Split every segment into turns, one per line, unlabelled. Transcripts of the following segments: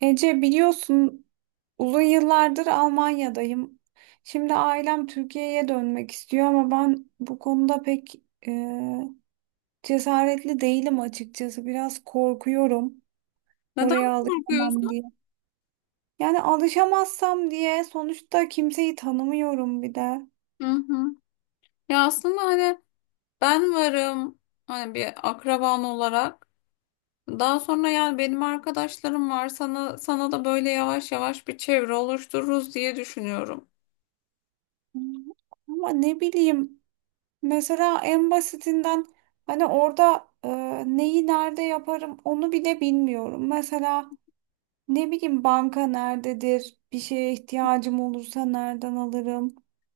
Ece biliyorsun uzun yıllardır Almanya'dayım. Şimdi ailem Türkiye'ye dönmek istiyor ama ben bu konuda pek e, cesaretli değilim açıkçası. Biraz korkuyorum
Neden
oraya alışamam
korkuyorsun?
diye. Yani alışamazsam diye sonuçta kimseyi tanımıyorum bir de.
Hı hı. Ya aslında hani ben varım, hani bir akraban olarak. Daha sonra yani benim arkadaşlarım var. Sana da böyle yavaş yavaş bir çevre oluştururuz diye düşünüyorum.
Ama ne bileyim mesela en basitinden hani orada neyi nerede yaparım onu bile bilmiyorum. Mesela ne bileyim banka nerededir? Bir şeye ihtiyacım olursa nereden alırım?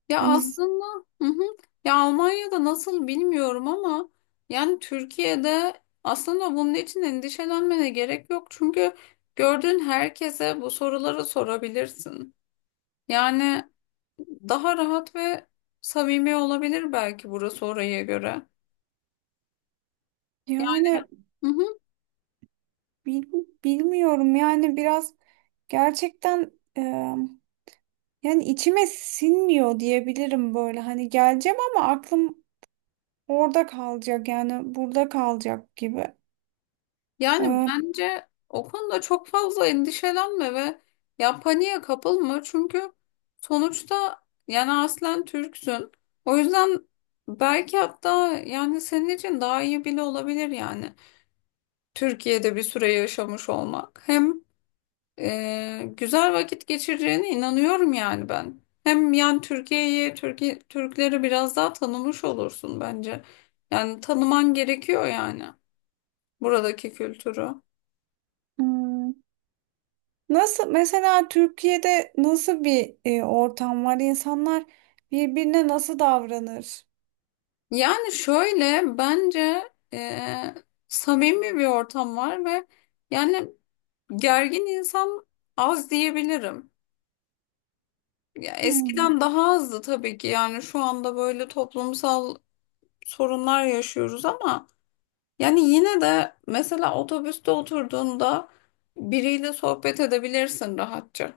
Ya
Hani s-
aslında, hı hı. Ya Almanya'da nasıl bilmiyorum ama yani Türkiye'de aslında bunun için endişelenmene gerek yok. Çünkü gördüğün herkese bu soruları sorabilirsin. Yani daha rahat ve samimi olabilir belki burası oraya göre. Yani,
Yani
hı hı.
bil- bilmiyorum yani biraz gerçekten e, yani içime sinmiyor diyebilirim böyle. Hani geleceğim ama aklım orada kalacak yani burada kalacak gibi.
Yani
E,
bence o konuda çok fazla endişelenme ve ya paniğe kapılma çünkü sonuçta yani aslen Türksün. O yüzden belki hatta yani senin için daha iyi bile olabilir, yani Türkiye'de bir süre yaşamış olmak. Hem güzel vakit geçireceğine inanıyorum yani ben. Hem yani Türkiye'yi, Türkiye, Türkleri biraz daha tanımış olursun bence. Yani tanıman gerekiyor yani buradaki kültürü.
hmm, Nasıl, mesela Türkiye'de nasıl bir ortam var? İnsanlar birbirine nasıl davranır?
Yani şöyle bence samimi bir ortam var ve yani gergin insan az diyebilirim. Ya
Hmm.
eskiden daha azdı tabii ki, yani şu anda böyle toplumsal sorunlar yaşıyoruz ama yani yine de mesela otobüste oturduğunda biriyle sohbet edebilirsin rahatça.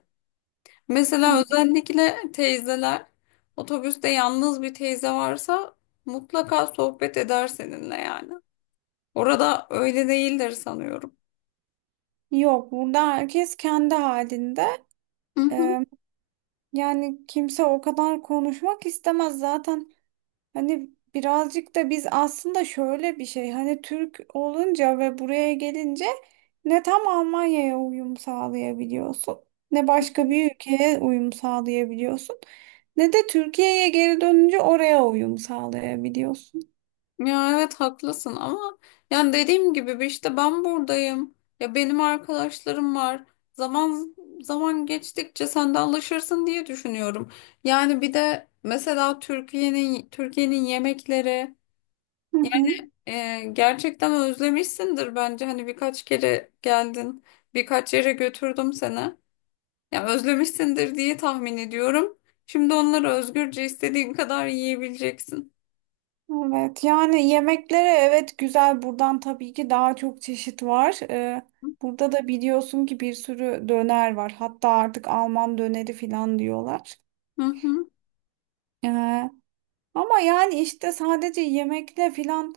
Mesela özellikle teyzeler, otobüste yalnız bir teyze varsa mutlaka sohbet eder seninle yani. Orada öyle değildir sanıyorum.
Yok, burada herkes kendi halinde.
Hı hı.
Ee, Yani kimse o kadar konuşmak istemez zaten. Hani birazcık da biz aslında şöyle bir şey. Hani Türk olunca ve buraya gelince ne tam Almanya'ya uyum sağlayabiliyorsun, ne başka bir ülkeye uyum sağlayabiliyorsun, ne de Türkiye'ye geri dönünce oraya uyum sağlayabiliyorsun.
Ya evet haklısın ama yani dediğim gibi, bir işte ben buradayım. Ya benim arkadaşlarım var. Zaman zaman geçtikçe sen de alışırsın diye düşünüyorum. Yani bir de mesela Türkiye'nin yemekleri
Hı hı.
gerçekten özlemişsindir bence. Hani birkaç kere geldin, birkaç yere götürdüm seni. Ya özlemişsindir diye tahmin ediyorum. Şimdi onları özgürce istediğin kadar yiyebileceksin.
Evet, yani yemeklere, evet, güzel, buradan tabii ki daha çok çeşit var. Burada da biliyorsun ki bir sürü döner var. Hatta artık Alman döneri falan diyorlar.
Hı hı.
Ee, Ama yani işte sadece yemekle falan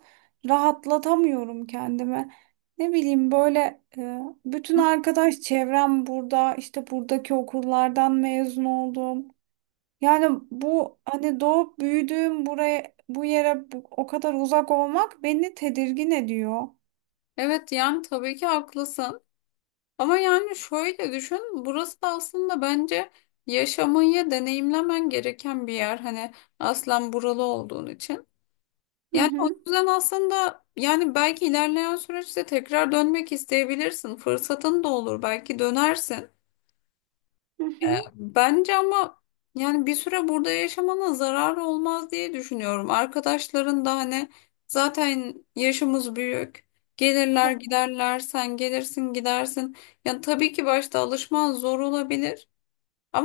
rahatlatamıyorum kendimi. Ne bileyim böyle bütün arkadaş çevrem burada, işte buradaki okullardan mezun oldum. Yani bu hani doğup büyüdüğüm buraya, bu yere, o kadar uzak olmak beni tedirgin ediyor.
Evet yani tabii ki haklısın. Ama yani şöyle düşün, burası da aslında bence yaşamayı deneyimlemen gereken bir yer. Hani aslen buralı olduğun için.
Hı
Yani o
hı,
yüzden aslında, yani belki ilerleyen süreçte tekrar dönmek isteyebilirsin. Fırsatın da olur, belki dönersin.
hı hı.
Bence ama yani bir süre burada yaşamana zarar olmaz diye düşünüyorum. Arkadaşların da hani zaten yaşımız büyük.
E,
Gelirler giderler, sen gelirsin gidersin. Yani tabii ki başta alışman zor olabilir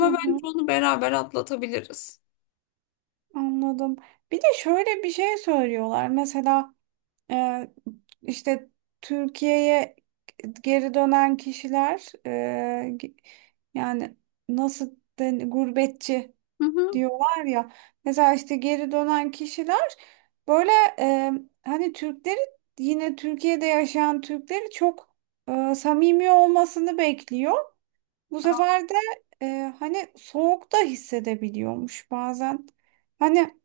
hı
bence
hı.
onu beraber atlatabiliriz.
Anladım. Bir de şöyle bir şey söylüyorlar. Mesela e, işte Türkiye'ye geri dönen kişiler, yani nasıl gurbetçi
Hı hı.
diyorlar ya. Mesela işte geri dönen kişiler böyle e, hani Türkleri, yine Türkiye'de yaşayan Türkleri çok samimi olmasını bekliyor. Bu sefer de e, hani soğukta hissedebiliyormuş bazen. Hani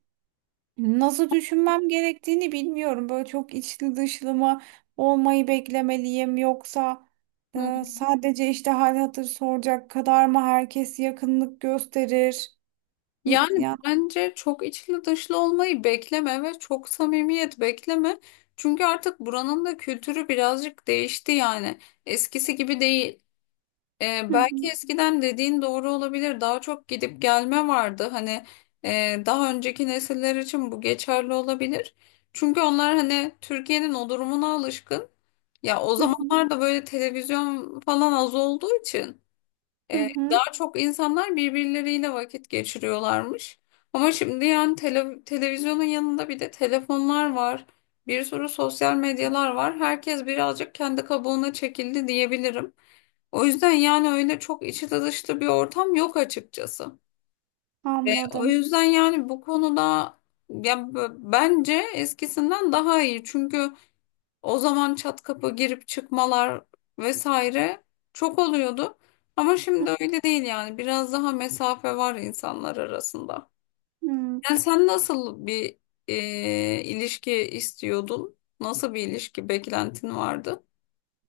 nasıl düşünmem gerektiğini bilmiyorum. Böyle çok içli dışlı mı olmayı beklemeliyim, yoksa
Hı.
sadece işte hal hatır soracak kadar mı herkes yakınlık gösterir? Hı,
Yani
ya.
bence çok içli dışlı olmayı bekleme ve çok samimiyet bekleme. Çünkü artık buranın da kültürü birazcık değişti yani. Eskisi gibi değil.
Hı
Belki
hı.
eskiden dediğin doğru olabilir. Daha çok gidip gelme vardı. Hani daha önceki nesiller için bu geçerli olabilir. Çünkü onlar hani Türkiye'nin o durumuna alışkın. Ya o
Hı hı,
zamanlarda böyle televizyon falan az olduğu için
hı hı.
daha çok insanlar birbirleriyle vakit geçiriyorlarmış. Ama şimdi yani televizyonun yanında bir de telefonlar var. Bir sürü sosyal medyalar var. Herkes birazcık kendi kabuğuna çekildi diyebilirim. O yüzden yani öyle çok içi dışlı bir ortam yok açıkçası. O
Anladım.
yüzden yani bu konuda ya bence eskisinden daha iyi. Çünkü o zaman çat kapı girip çıkmalar vesaire çok oluyordu. Ama şimdi öyle değil yani. Biraz daha mesafe var insanlar arasında.
Hmm.
Yani sen nasıl bir ilişki istiyordun? Nasıl bir ilişki beklentin vardı?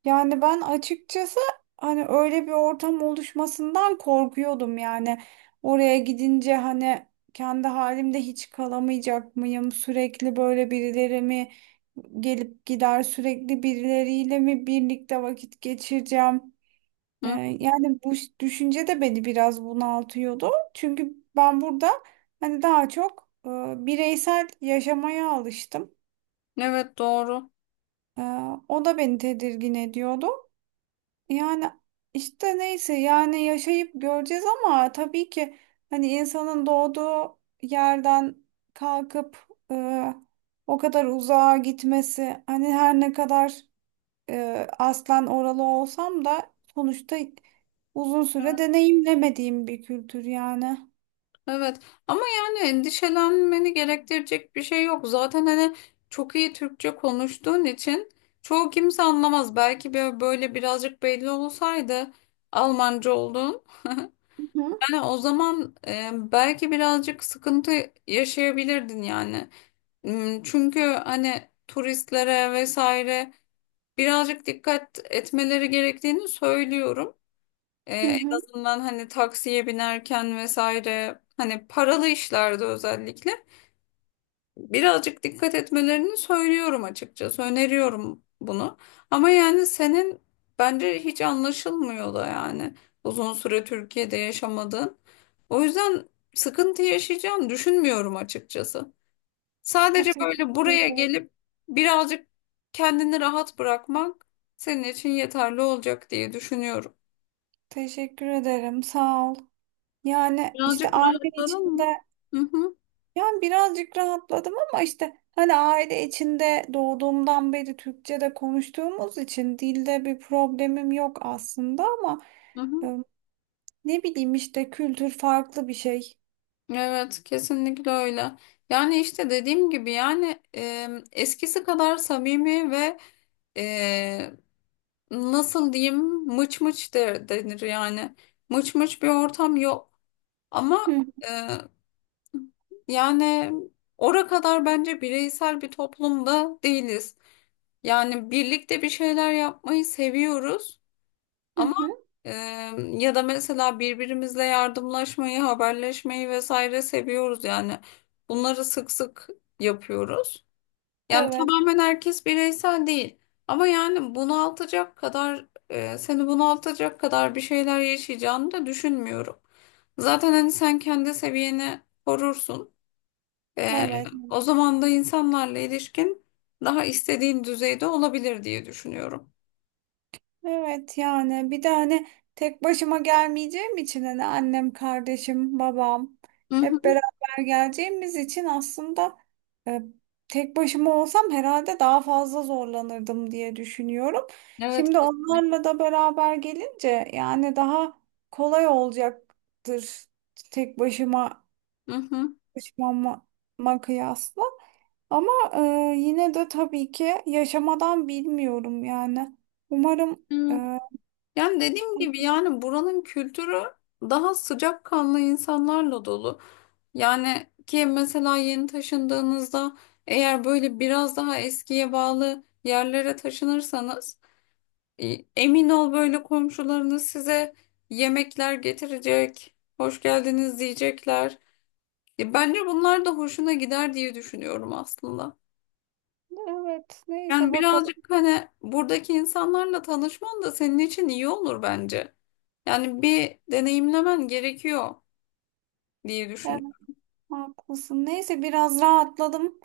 Yani ben açıkçası hani öyle bir ortam oluşmasından korkuyordum yani. Oraya gidince hani kendi halimde hiç kalamayacak mıyım? Sürekli böyle birileri mi gelip gider, sürekli birileriyle mi birlikte vakit geçireceğim? Ee,
Hı?
Yani bu düşünce de beni biraz bunaltıyordu. Çünkü ben burada hani daha çok bireysel yaşamaya alıştım.
Evet doğru.
Ee, O da beni tedirgin ediyordu. Yani işte neyse, yani yaşayıp göreceğiz ama tabii ki hani insanın doğduğu yerden kalkıp o kadar uzağa gitmesi, hani her ne kadar aslen oralı olsam da sonuçta uzun süre deneyimlemediğim bir kültür yani.
Evet ama yani endişelenmeni gerektirecek bir şey yok. Zaten hani çok iyi Türkçe konuştuğun için çoğu kimse anlamaz. Belki böyle birazcık belli olsaydı Almanca olduğun.
Hı hı.
Yani o zaman belki birazcık sıkıntı yaşayabilirdin yani. Hmm. Çünkü hani turistlere vesaire birazcık dikkat etmeleri gerektiğini söylüyorum. En
Hı.
azından hani taksiye binerken vesaire, hani paralı işlerde özellikle birazcık dikkat etmelerini söylüyorum açıkçası. Öneriyorum bunu. Ama yani senin bence hiç anlaşılmıyor da yani uzun süre Türkiye'de yaşamadığın. O yüzden sıkıntı yaşayacağını düşünmüyorum açıkçası.
Ya,
Sadece böyle
teşekkür
buraya
ederim.
gelip birazcık kendini rahat bırakmak senin için yeterli olacak diye düşünüyorum.
Teşekkür ederim. Sağ ol. Yani işte
Birazcık
aile
rahatladın mı?
içinde.
Hı hı,
Yani birazcık rahatladım ama işte hani aile içinde doğduğumdan beri Türkçe'de konuştuğumuz için dilde bir problemim yok aslında ama
hı hı.
e, ne bileyim, işte kültür farklı bir şey.
Evet, kesinlikle öyle. Yani işte dediğim gibi yani, eskisi kadar samimi ve e, nasıl diyeyim, mıç mıç denir yani. Mıç mıç bir ortam yok. Ama
Hı
e, yani ora kadar bence bireysel bir toplumda değiliz. Yani birlikte bir şeyler yapmayı seviyoruz.
hı. Hı.
Ee, Ya da mesela birbirimizle yardımlaşmayı, haberleşmeyi vesaire seviyoruz yani. Bunları sık sık yapıyoruz. Yani
Evet,
tamamen herkes bireysel değil. Ama yani bunaltacak kadar, seni bunaltacak kadar bir şeyler yaşayacağını da düşünmüyorum. Zaten hani sen kendi seviyeni korursun. Ee,
evet.
O zaman da insanlarla ilişkin daha istediğin düzeyde olabilir diye düşünüyorum.
Evet yani, bir de hani tek başıma gelmeyeceğim için, hani annem, kardeşim, babam
Hı
hep
hı.
beraber geleceğimiz için aslında e, tek başıma olsam herhalde daha fazla zorlanırdım diye düşünüyorum.
Evet
Şimdi
kesinlikle.
onlarla da beraber gelince yani daha kolay olacaktır, tek başıma
Hı
başıma kıyasla. Ama yine de tabii ki yaşamadan bilmiyorum yani. Umarım
hı.
e,
Yani dediğim gibi yani buranın kültürü daha sıcakkanlı insanlarla dolu. Yani ki mesela yeni taşındığınızda, eğer böyle biraz daha eskiye bağlı yerlere taşınırsanız emin ol böyle komşularınız size yemekler getirecek, hoş geldiniz diyecekler. Bence bunlar da hoşuna gider diye düşünüyorum aslında.
Evet, neyse
Yani birazcık
bakalım.
hani buradaki insanlarla tanışman da senin için iyi olur bence. Yani bir deneyimlemen gerekiyor diye
Evet,
düşünüyorum.
haklısın. Neyse biraz rahatladım.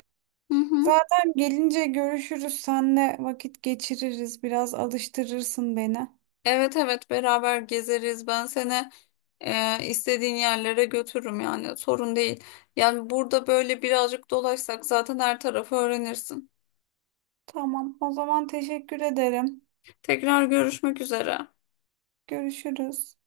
Hı hı.
Zaten gelince görüşürüz. Senle vakit geçiririz. Biraz alıştırırsın beni.
Evet evet beraber gezeriz. Ben seni istediğin yerlere götürürüm yani, sorun değil. Yani burada böyle birazcık dolaşsak zaten her tarafı öğrenirsin.
Tamam, o zaman teşekkür ederim.
Tekrar görüşmek üzere.
Görüşürüz.